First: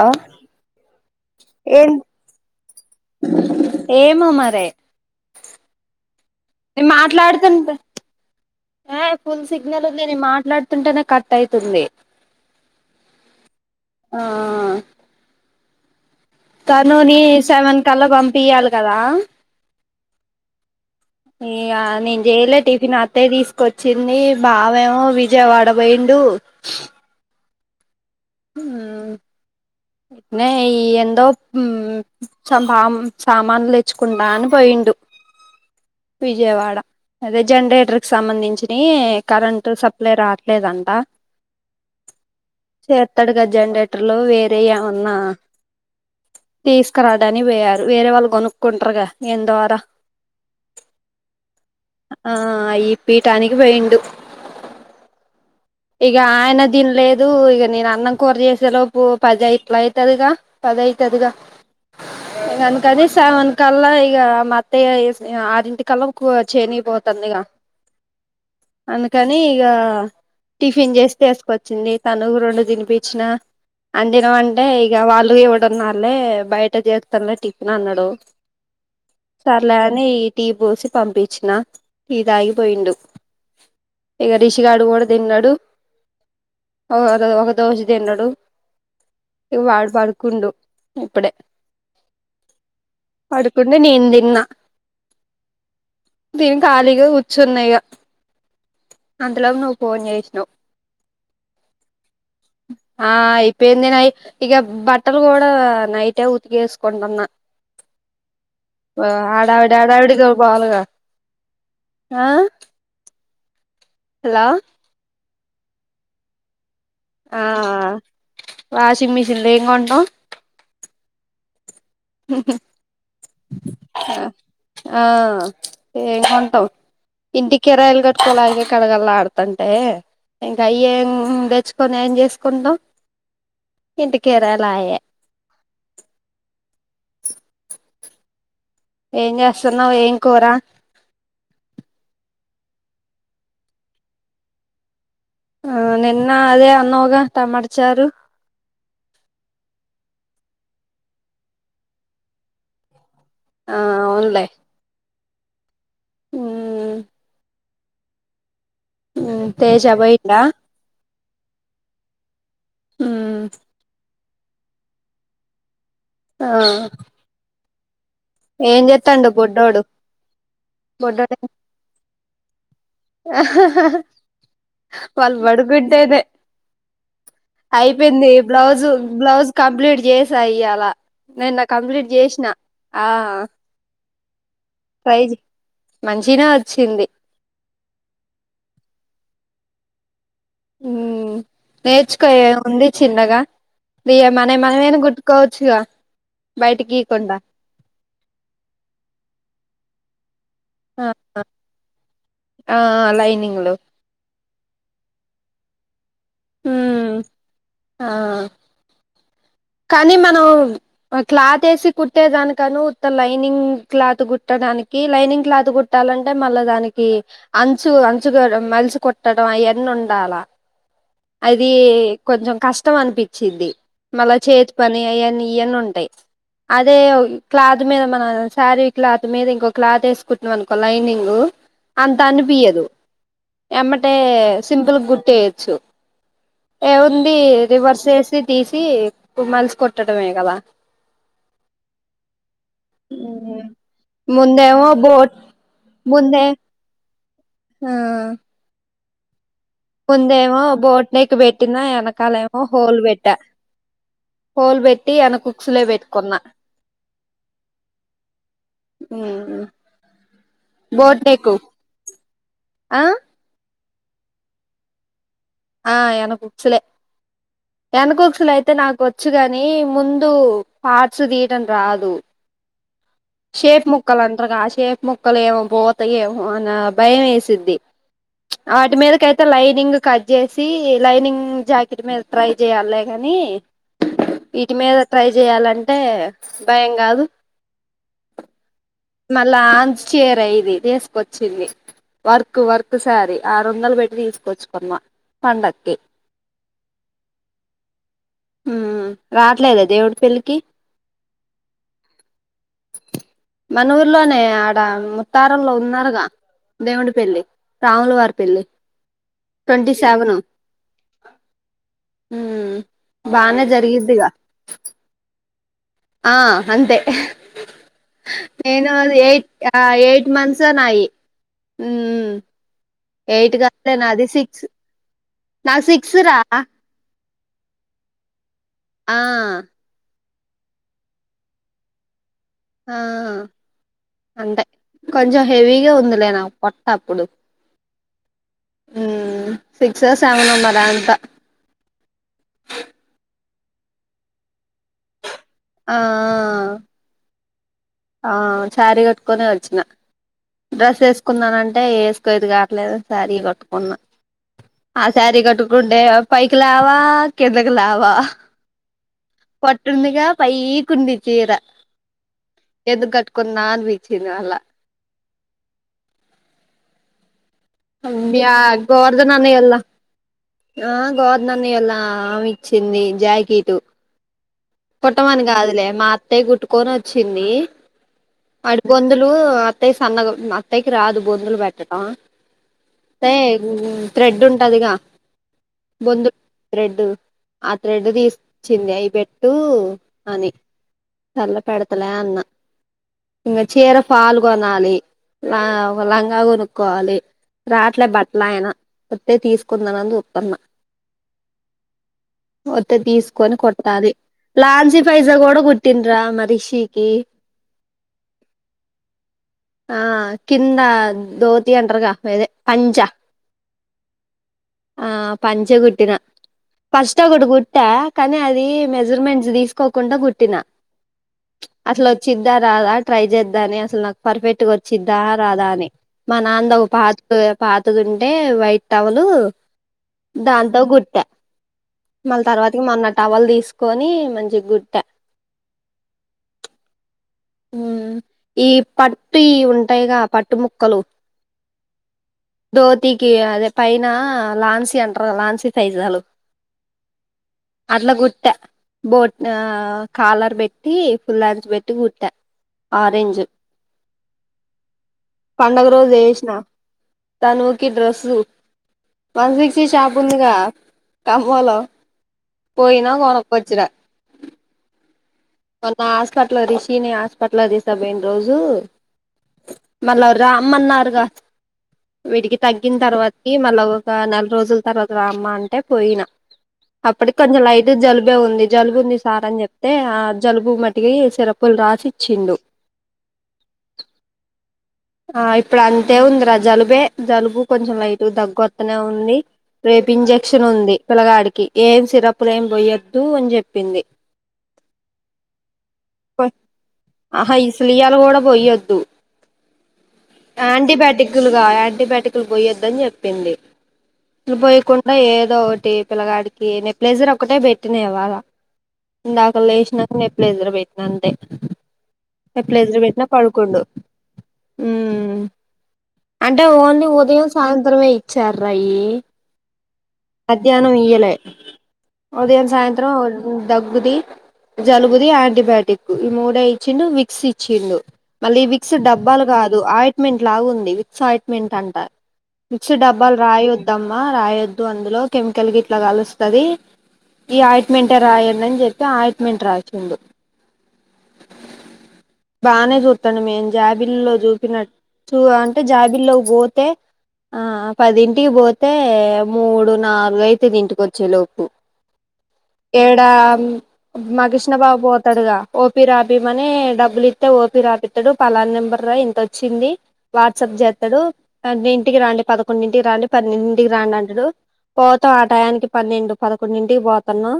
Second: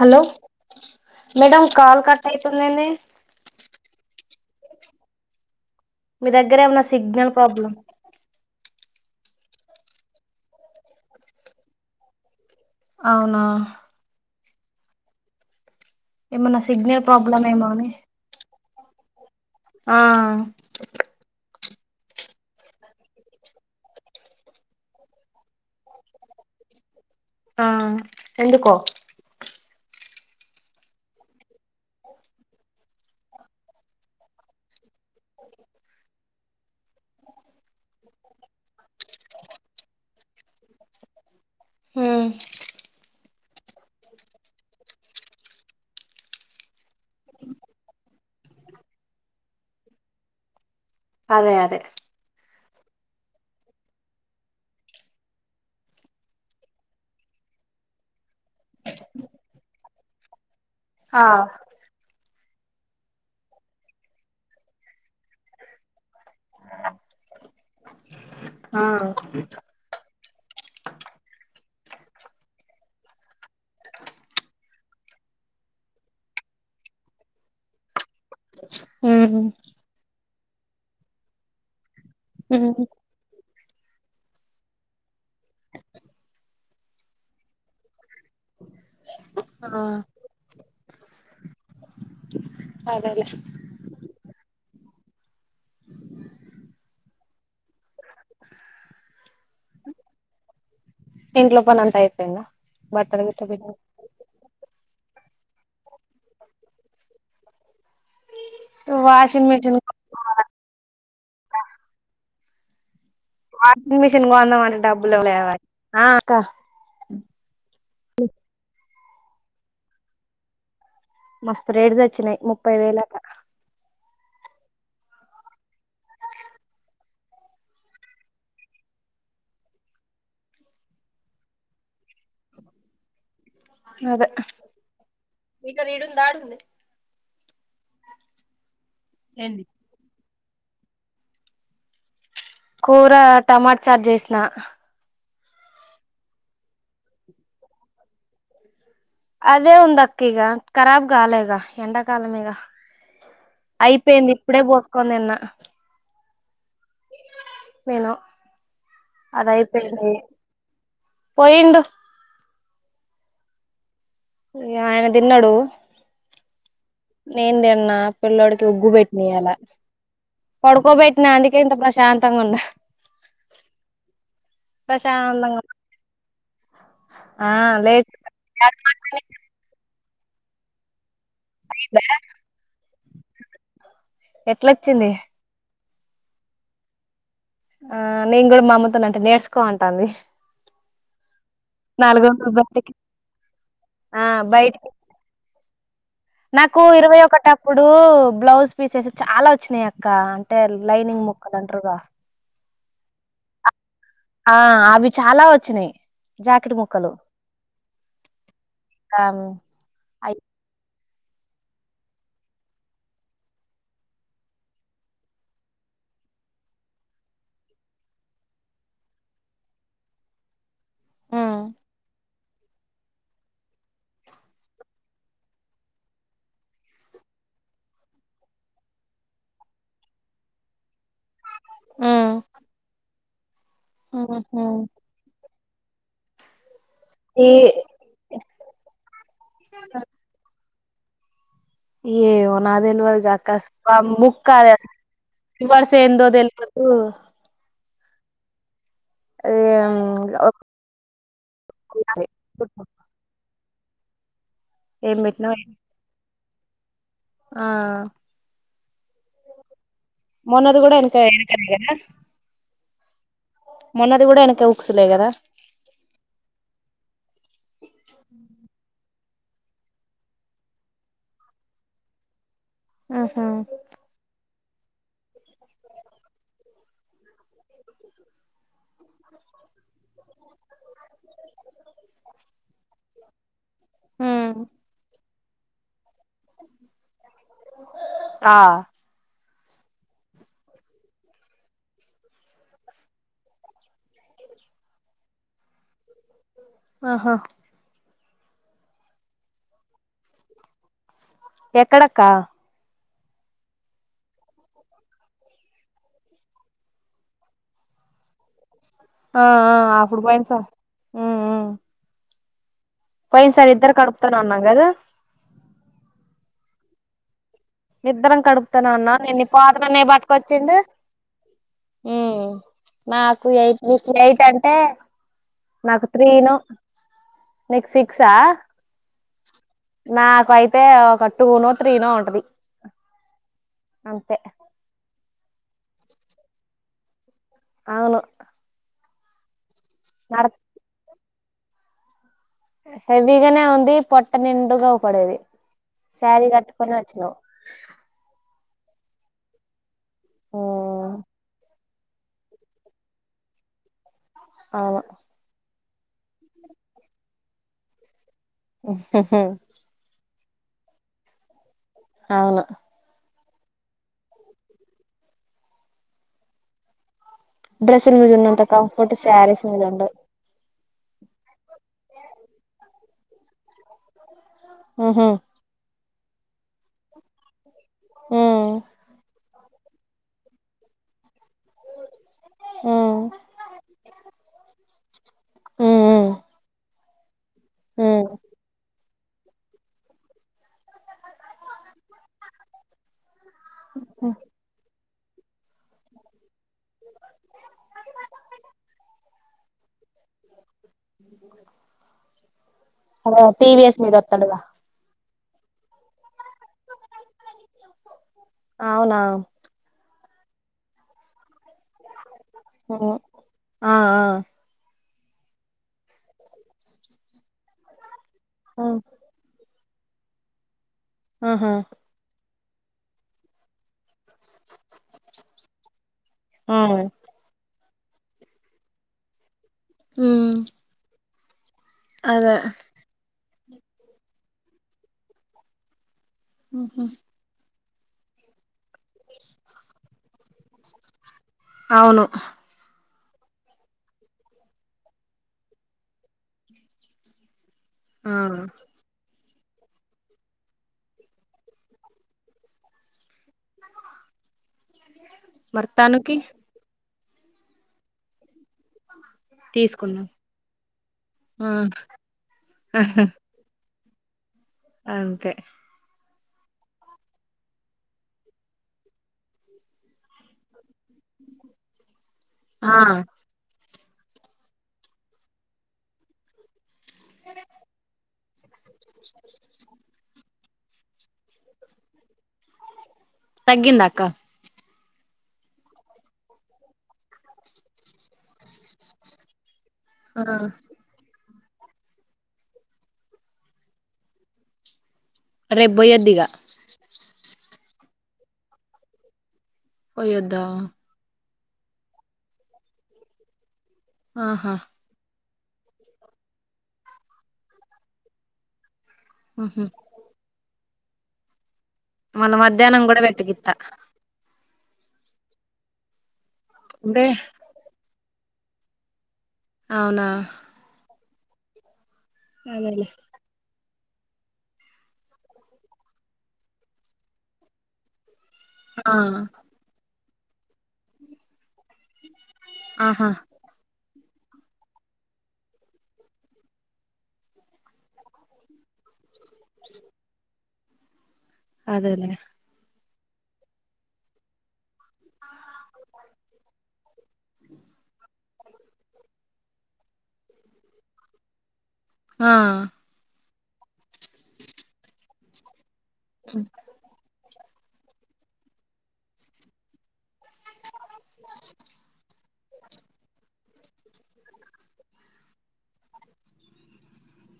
Hello madam ఏం call cut అవుతుందెంది తే మీ దగ్గరేమన్నా సిగ్నల్ ప్రాబ్లం ఆ ఫుల్ సిగ్నల్ ఉందిే మాట్లాడుతుంటేనే కట్ అయితుంది అవునా ఆ ఏమన్నా సిగ్నల్ తనుని ప్రాబ్లమ్ ఏమో సేవన్ అని కల్లా పంపి అ కదా ఆ ఇక నేను చేయలే టిఫిన్ అత్తయ తీసుకొచ్చింది బావేమో విజయవాడ పోయిండు ఆ ఎందుకో హ్మ్మ్ ఇనే ఈ ఎందో సా సామానులు తెచ్చుకుంటా అని పోయిండు మ్ విజయవాడ అదే జనరేటర్ కి సంబంధించిన కరెంట్ సప్లై రా లేదంటా హ్మ్మ్ చేతాడుగా జనరేటర్ లో వేరే ఏమన్నా తీ క్క రాడాని వయారు వేరే వాళ్ళ గొ కుంట్రగా ఎంత వార అదే అదే ఆ ఈ పీఠానీనికి పోయిడు ఇక ఆయన దీన్లేదు ఇక నేను అన్నం కూర చేసేలోపు పద ఇట్లా అవుతది ఇక ఆ పదైతుదిగా ఇనకద సవన్ కల్ ఈ మ ఆరింటి కల్ ఎక్కువ చేనిగిపోతుంది ఇక ఆ అందుకని ఇగా టిఫిన్ చేసి వసుకొచ్చింది తను రెండు తినిపించిన అందిన అంటే ఇక వాళ్ళు ఇవడున్నా వాళ్ళే బయట చేస్తస్తనులే టిఫిన్ అన్నాడు ఉమ్ సర్లే అని టీ పోసి పంపించిన టీ తాగి ఉమ్ పోయిండు ఇగ రిషిగడు కూడా తిన్నాడు డు ఓ ఒక ఓ ఒక దోశ తిన్నాడు ఇ ఆ వాడు పడుకుండు ఇప్పుడే అదేలే పడుకునే నేను తిన్నా దీన కాలిగా సున్నయగా అంతలోకి నువ్వు ఫోన్ చేసి ఇంట్ లో పనంతాయి ఆ అయిపోయిందినాయ్ ఇక బట్టలు కూడా నైటే ఉతికేసుకుంటున్నా అ వాషింగ్ మిషిన్ ఆడావడి ఆడావిడిగా గోల గా వాషింగ్ మిషన్ కొందమంటే అంటే డబ్బులు లేవా ఆ అక్క ఆ వాషింగ్ మిషన్ ఏమ్ కొంటం మస్త్ రేట్ సచ్చినాయ్ ముప్పై వేల దాకా ఆ ఏం కొంటాం ఇంటి కిరాయలు కట్టుకోలేకే గల గలాడుతంటే ఇంకా అవి ఏం తెచ్చుకొని ఏం చేసుకుంటాం ఇంగ ఇంటి అదే కిరాయిలు ఆయే ఇక్క నీడుందా ఏం చేస్తున్నావ్ ఏం కూర కూర టమాట చారు చేసిన ఆ నిన్న అదే అన్నావ్గా టమాట చారు అదే ఉందక్క ఇగ కరాబ్ కాల ఇక ఎండాకాలం కదా ఆ అయిపోయింది ఇప్పుడే పోసుకోని తిన్న హుమ్ నేనూ తేజా బోయిండా పోయిండు హ్మ్ ఇ ఆయన తిన్నడు ఆ నేన్ తిన్నా పిల్లోడికి ఏం ఉగ్గు పెట్టిన చేత్తాండు ఇయ్యాల బుడ్డోడు పడుకోబెట్టినా బుడ్డోడు అందుకే ఇంత ప్రశాంతంగా ఉన్నా వాళ్ళు ప్రశాంతంగా పడుకుంటేనే ఆ లే అయిపోయింది బ్లౌజు బ్లౌజ్ కంప్లీట్ జేస ఇయ్యాలా నిన్నకంప్లీట్ చేసిన ఆ ఎట్లొచ్చింది సైజు మంచినే వచ్చింది ఆ నేను కూడా మామ్మతోనంటే నేర్చుకో అంటంది ఉ నేర్చుకో వందల ఎం ఉంది బట్టకి చిన్నగా వి ఆ ఏ మనం మనయ్ మనం బయటికి ఐన కుట్టుకోవచ్చుగా నాకు బయటికి ఇరవై గీయకుండా ఒకటప్పుడు బ్లౌజ్ పీసేస్ చాలా వచ్చినాయి అక్ కా టే ఆ లైనింగ్ ముక్కాలండ్రగా ఆ లైనింగ్ లో ఆ అవి చాలా వచ్చినాయి ఉ జాకెట్ ముక్కలు ఆ ఆమ్ కానీ అయి మనం క్లాత్ వేసి కుట్టేదానికను ఉత్త లైనింగ్ క్లాత్ కుట్టడానికి లైనింగ్ క్లాత్ కుట్టాలంటే మళ్ళా దానికి అంచు అంచు గడ మలిచి కుట్టడం అయ్యన్నీ ఉండాల హ్మ్ అది కొంచెం కష్టం అనిపించింది మళ్ళా చేతి పని ఆయన్ని ఇవన్నీ ఉంటాయి అదే క్లాత్ మీద మన శారీ క్లాత్ మీద ఇంకో క్లాత్ వేసి కుట్టినమానుకో అనుకో లైనింగ్ అంతా హ్మ్ అనిపియ్యదు ఎమ్మటే హుహు సింపుల్ గుటే చో ఏముంది ఈ రివర్స్ ఏసి తీసి మలుసు కొట్టడమే గదా ఏయో నాక్ తెలువదు జాక్కస్ ముక్క ముందేమో బోట్ ఇ వర్స ఎందో ముందే తెలువదు ఆ ముందేమో ఒక- బోట్ నెక్ పెట్టినా వెనకాలేమో హోల్ వెట్టా హోల్ పెట్టి ఏం వెనుక పెట్టినవో కుక్స్లే పెట్టుకున్నా ఆ మొన్నది కూడా వెనుక బోట్ నెక్ వెనుక నేనా ఆ మొన్నది కూడా వెనక ఊక్సులే కదా ఆ వెనక ఊక్సులే వెనక ఉక్సులు అయితే నాకు వచ్చు కాని ముందు పార్ట్స్ తీయడం రాదు ఆహా షేప్ ముక్కల్ అంటారు కాశు సేపు ముక్కలు ఏమో పోత ఏమో అన్న భయం వేసింది వాటి మీదకైతే లైనింగ్ కట్ చేసి లైనింగ్ జాకెట్ మీద ట్రై చేయాలి లే కానీ హ్మ్ వీటి మీద ట్రై జెయలన్ అంటే భయం కాదు ఆ మళ్ళా ఆజ్ చీర ఇది తీసుకొచ్చింది వర్క్ వర్క్ సారీ ఆరు వందలు పెట్టి తీసుకొచ్చుకున్నా పండక్కి ఆహా ఉ రావట్లేదా దేవుడి పెళ్ళికి ఎక్కడ అక్క మన ఊర్లోనే ఆడ ముత్తారంలో ఉన్నారుగా దేవుని పెళ్లి రాముల వారి పెళ్లి ఆ ట్వంటీ ఆ అప్పుడు సెవెన్ పోయింది స ఉ ఉ బానే పోయినసారి ఇద్దరు కడుపుతో జరిగిద్దిగా ఉన్నాం గాదా. ఆ అంతే ఉహ్ ఇద్దరం కడుపుతోనే ఉన్నాం, నేను పాతలనే ఎయిట్ మంత్స్ పట్టుకొచ్చిండు. నాయి ఉమ్ మాకు ఎయిట్ నుంచి ఎయిట్ అంటే నా సిక్సరా నెక్స్ట్ సిక్సా ఆ నాకైతే ఒక టూ నో, త్రీ నో ఉంటది. ఆ అంతే అంటే కొంచెం హెవీగా ఉందిలేనా పొట్ట అప్పుడు. అవును ఊ సిక్స్, నడ సెవెన్ మరి అంత హెవిగానే ఉంది. పొట్ట నిండుగా పడిఉంది. ఆ సారీ కట్టుకుని వచ్చినవ్ ఆ శారీ కట్టుకొనే వచ్చిన. డ్రెస్ వేసుకున్నానుండి. అంటే వేసుకోయది కావట్లేదు, సారి కొట్టుకున్నా. అవును ఆ సారీ కట్టు గుండే పైకిలావా, కిందకిలావా హు హు పై కుంది చీర అవును కున్నాన్ వీచిన అల డ్రెస్ల మీద యా ఉన్నంత కంఫర్ట్ గోవర్ధన్ స్యారీస్ అన్నయోల్ల మీద ఉండవు. ఆ గోధన్న ఎలా ఇచ్చింది జాకెట్ కుట్టమని ఉండవు కాదులే మాత అట్టే కుట్టుకొని వచ్చింది. అడుగొందులు సన్నగు అత్తకి రాదు. బొందులు పెట్టడం అంటే థ్రెడ్ ఉంటదిగా బొందులు థ్రెడ్ అ తెడ్ తీసిింది అవి పెట్ అటు అని సర్లె పెడతలే అన్న ఇంక చీర ఫాల్ కొనాలి ఆ ఒక లంగా కొను క్కోవాలి రాట్లే బట్టలాయన వత్తే తీసుకుందామని చూత్తన్న వత్తే తీసుకొని టీవీఎస్ కుట్టాలి మీద వస్తాడుగా లాల్చీ పైజా కూడా కుట్టిన్రా మా రిషీకి అవునా ఆ కింద దోతి అంటారుగా ఆదే ఓ ఆ ఆ ఆ పంచకుట్టిన ఫస్ట్ ఒకటి కుట్టా కానీ అది ఆ, మెజర్మెంట్స్ తీసుకు కోకుండా కుట్టిన ఆహా అసలొచ్చిద్ద రాదా ట్రై చేద్దాని అసలు నాకు పర్ఫెక్ట్ గా వచ్చిద్దా రాదా అని మా నాన్నది ఆ ఒక పాత పా పాతది ఉంటే వైట్ టవలు ఉమ్ దాంతో గుర్ట్ట మళ్ళ్ అదే తర్వాతకి మొన్న టవల్ తీసు తీసుకొని మంచిగ కుట్ట ఊహూ ఈ పట్టుయి ఉంటాయిగా పట్టు ముక్కలు అవును టికి అదే పైన లాన్సీ అంటరుగ లాన్సీ సైజాలు అట్లా ఆ కుట్ట బోట్ ఆ కాలర్ పెట్టి ఫుల్ హేన్స్ పెట్టి కుట్ట ఆరెంజు పండగ రోజు మర్తానికి ఏసిన తనూకి డ్రస్సు వన్ ఫిఫ్టీ షాపు తీసుకున్నాం ఉందిగా ఆ కమ్మంలో ఆ, పోయినా కొనుకొచ్చిన ఓకే మొన్న హాస్పిటల్ రిషిని హాస్పిటల్ తీసుకుపోయిన రోజు మళ్ళా రామ్మన్నారు వీడికి తగ్గిన ఆ తర్వాతకి మళ్ళా వస్ ఆ నెల రోజుల తర్వాత రామ్మ అంటే పోయిన అప్పటికి కొంచెం లైట్ జలుబే ఉంది జలుబు ఉంది సార్ అని చెప్తే జలుబు మటికి సిరప్పులు రాసిచ్చిండు తగ్గిందాక్క ఆ ఇప్పుడు అంతే ఉందిరా జలుబే జలుబు కొంచెం లైట్ దగ్గొత్తనే ఉంది రేపు ఆ ఇంజక్షన్ ఉంది పిల్లగాడికి ఏం సిరపులు ఏం పొయ్యద్దు అని చెప్పింది రేప్ పొయ్యద్దిగా ఇయ్యాల కూడా పొయొద్దు పోయద్దా గా యాంటీబయాటికులు పోయొద్దని చెప్పింది ఆహా పోయకుంటె ఏ ఏదో ఒకటి పిల్లగాడికి నెక్ ప్లేజర్ ఒకటే పెట్టిన ఇవాల దాకలో ఉహు వేశినా నెప్ల ఇద్రపో అంతే మళ్ళ మధ్యాహ్నం కూడా చెప్లేజరుబెట్న పెట్టకిత్తా పడుకుండు మ్మ్ అంటే ఓన్లీ అంటే ఉదయం, సాయంత్రమే చెర్రయి అవునా మధ్యానం ఈయలే ఉదయం, అదేలే సాయంత్రం దగ్గుది, జలుబుది, ఆంటీబయాటిక్ ఈ మూడే ఇచ్చిండు. విక్స్ ఇచ్చిండు మళ్ళీ క్స్ ఆ డబ్బాలు కాదు ఆయి మెంట్ లాగా ఉంది సో ఆయన్టమెంటన్ విక్స్ ఆహా డబ్బాలు రాయోద్దాం రాయొద్దు అందులో కెమికల్ గిట్లా కలుస్తది. ఈ ఆయింట్మెంట్ రాయండి అని చెప్పి ఆయింట్మెంట్ రాసిచ్చినాడు అదేలే బానే జొప్ తనమే జాబిల్లో చూపినట్టు చూ అంటే జాబిల్లో పోతే ఆ పదింటికి పోతే మూడు, నాలుగు అయితది ఇంటికి వచ్చే లోపు ఆ ఏడా ఆ మా కిష్ణ బాబు వత్తాడుగా రాపిమని డబ్బులు ఇత్తే ఒ ఏ రాపిత్తడో పలా నెంబర్దని ఇంతొచ్చింది వాట్సాప్ జేత్తడు [inaudible] ఇంటికి రండి పద పదకొండింటికి రండి పన్నెండుంటికి రండి అంటడు పోతా ఆ టయానికి పన్నెండు, పదకొండుంటికి పోతాను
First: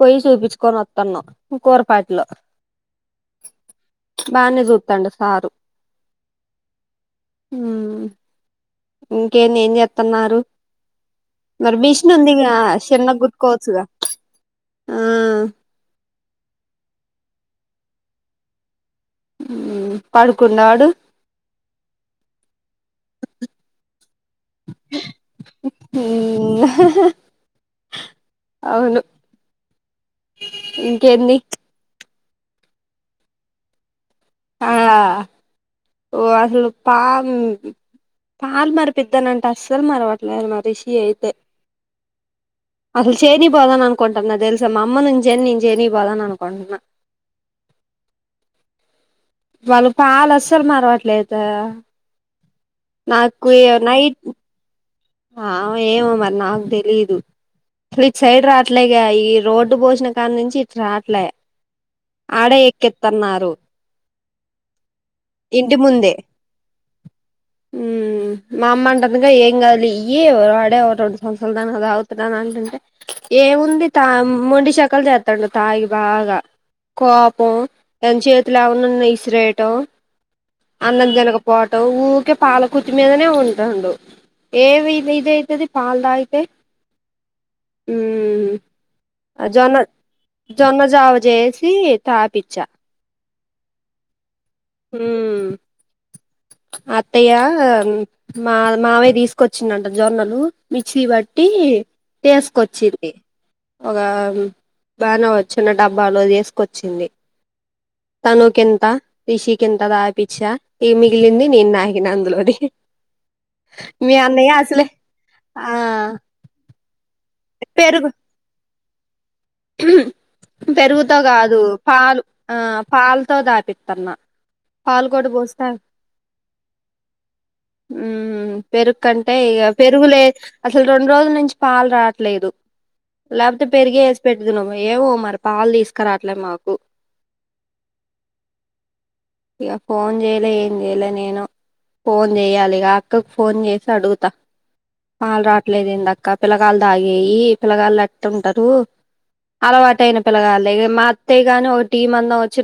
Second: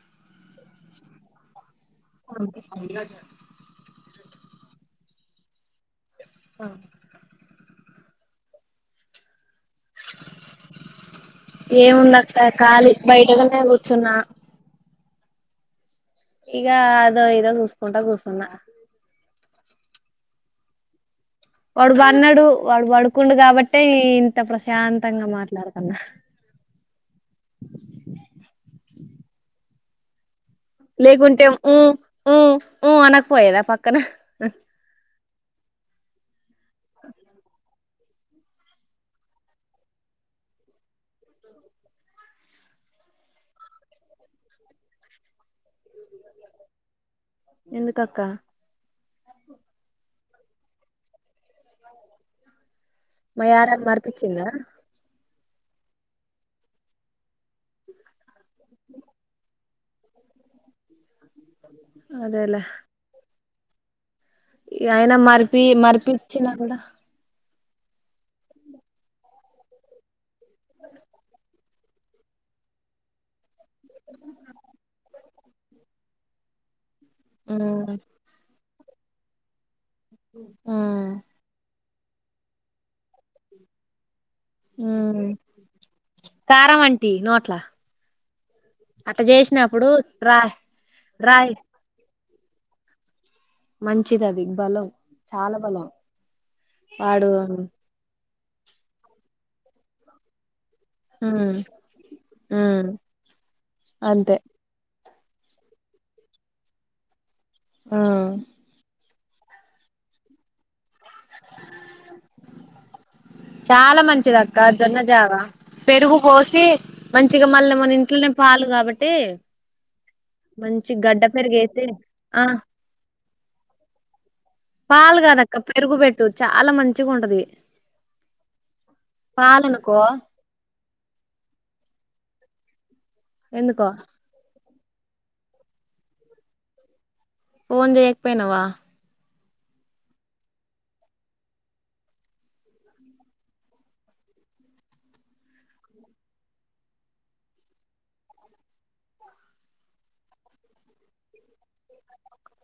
పోయి చూపించుకొని వత్తాన్ను [inaudible] బానే చూస్తాండు సారు ఆ ఇం ఏంది ఏం చేత్తన్నారు మరి మిషన్ ఉంది ఏముందక్క గా ఖాళీ చిన్నగా బయటగానే కుట్టుకోవచ్చుగా కూర్చున్నా ఆ ఇగ అదొ ఇదొ చూస్కుంటు కూచున్నా ఉమ్ పడుకుండాడు వాడు పండాడు వాడు పడుకుండు కాబట్టే ఇంత ప్రశాంతంగా మాట్లాడతన్నా అవును ఇంకేంది లేకుంటే ఊ ఊ ఊ అనకపోయేదా పక్కన ఆ ఓ అసలు పా పాలు మరిపిద్దాం అంటే అస్సలు మరవట్లేదు మా రిషీ అయితే అసలు చేనికి పోదామనుకుంటున్నా తెలుసా మా అమ్మ నుంచైనా నేను చేనికి పోదమనుకుంటున్నా ఎందుకక్క వాళ్ళు పాలు అస్సలు మరవట్లద్ మా నాకు యారాలు నై మరిపించిందా ఆమె ఏమొ మరి నాకు తెలీదు అసలు ఇటు సైడ్ రాట్లేదు గా ఈ రోడ్డు పోసిన కాడ నుంచి ఇటు రాట్లే ఆడ ఎక్కెత్తన్నారు అయినా మరిపి మరిపిచ్చిన కుడా హ్మ్ మా అమ్మ అంటందిగా ఏం కాదు లే ఇ యి వాడే ఒ రెండు సంవత్సరాలు అందానక తాగుతున్నడంటుంటే ఏమ మొండి తాం మొండి శెకల్ జత్ తండు తాగి బాగా కోపం ఉమ్ ఎం చేతుల ఎమ్ న్న ఇసురేయటం ఉమ్ అందుకుగనుక పోట్ ఊకే పాల కుతి మీదనే ఉంటాండు ఏవి ఉమ్ నిదయితది పాల్ దాగితే కారం అంటి నోట్ల అట్ట జొన్న చేసినప్పుడు రాయ్ జొన్న జావ చేసి తాపిచ్ఛ మంచిదది బలం ఉమ్ చాలా బలం వాడు అత్తయ్య ఉమ్ మా మావయ్య తీసుకొచ్చిండంట జొన్నలు మిక్సిబట్టి ఉమ్ తేసుకొచ్చింది ఒగ అంతే బాగానే ఓ చ్చిన డబ్బాలో తీసుకొచ్చింది ఉమ్ తనుకెంత రషి కి ఇంత తాగిపిచ్చా ఏమి మిగిళ్లింది నేను నాకిిన అందులోది చాలా మీ మంచిది అన్నయ్య అక్క అసలే జొన్న జావ ఆ పెరుగు పోసి మంచిగా మళ్ళీ మన ఇంట్లోనే పాలు కాబట్ తే ఉహు పెరుగుతో కాదు పెరిగేసి పాలు ఆ పాలతో తాపిస్తన్నా పాలు కూడా కాదక్క పోస్తా పెరుగు పెట్టు చాలా మంచిగా ఉంటది హు పెరుగుకుంటే ఇక పాలనుకో పెరుగులే అసలు రెండు రోజుల్ నుంచి పాలు రావట్లేదు లాకపోతే ఎందుకో పెరిగేస్ దిన్నము ఏమో మరి పాలు తీసుకురాట్లే మాకు ఫోన్ చేయకపోయినవా ఇక ఫోన్ చేయలే ఏం చేయలే నేను ఫోన్ చేయ్యాలి ఇక అక్కకు ఫోన్ చేసి అడుగుతా పాలు రాట్లేదు ఏం దక్క పిల్లగాళ్లు తాగేయి పిల్లగాళ్ళు ఎట్టుంటారు అలవాటు అయిన పిల్లగాళ్లు మా అత్తయ్య కాని ఒక టీ మందు వచ్చిన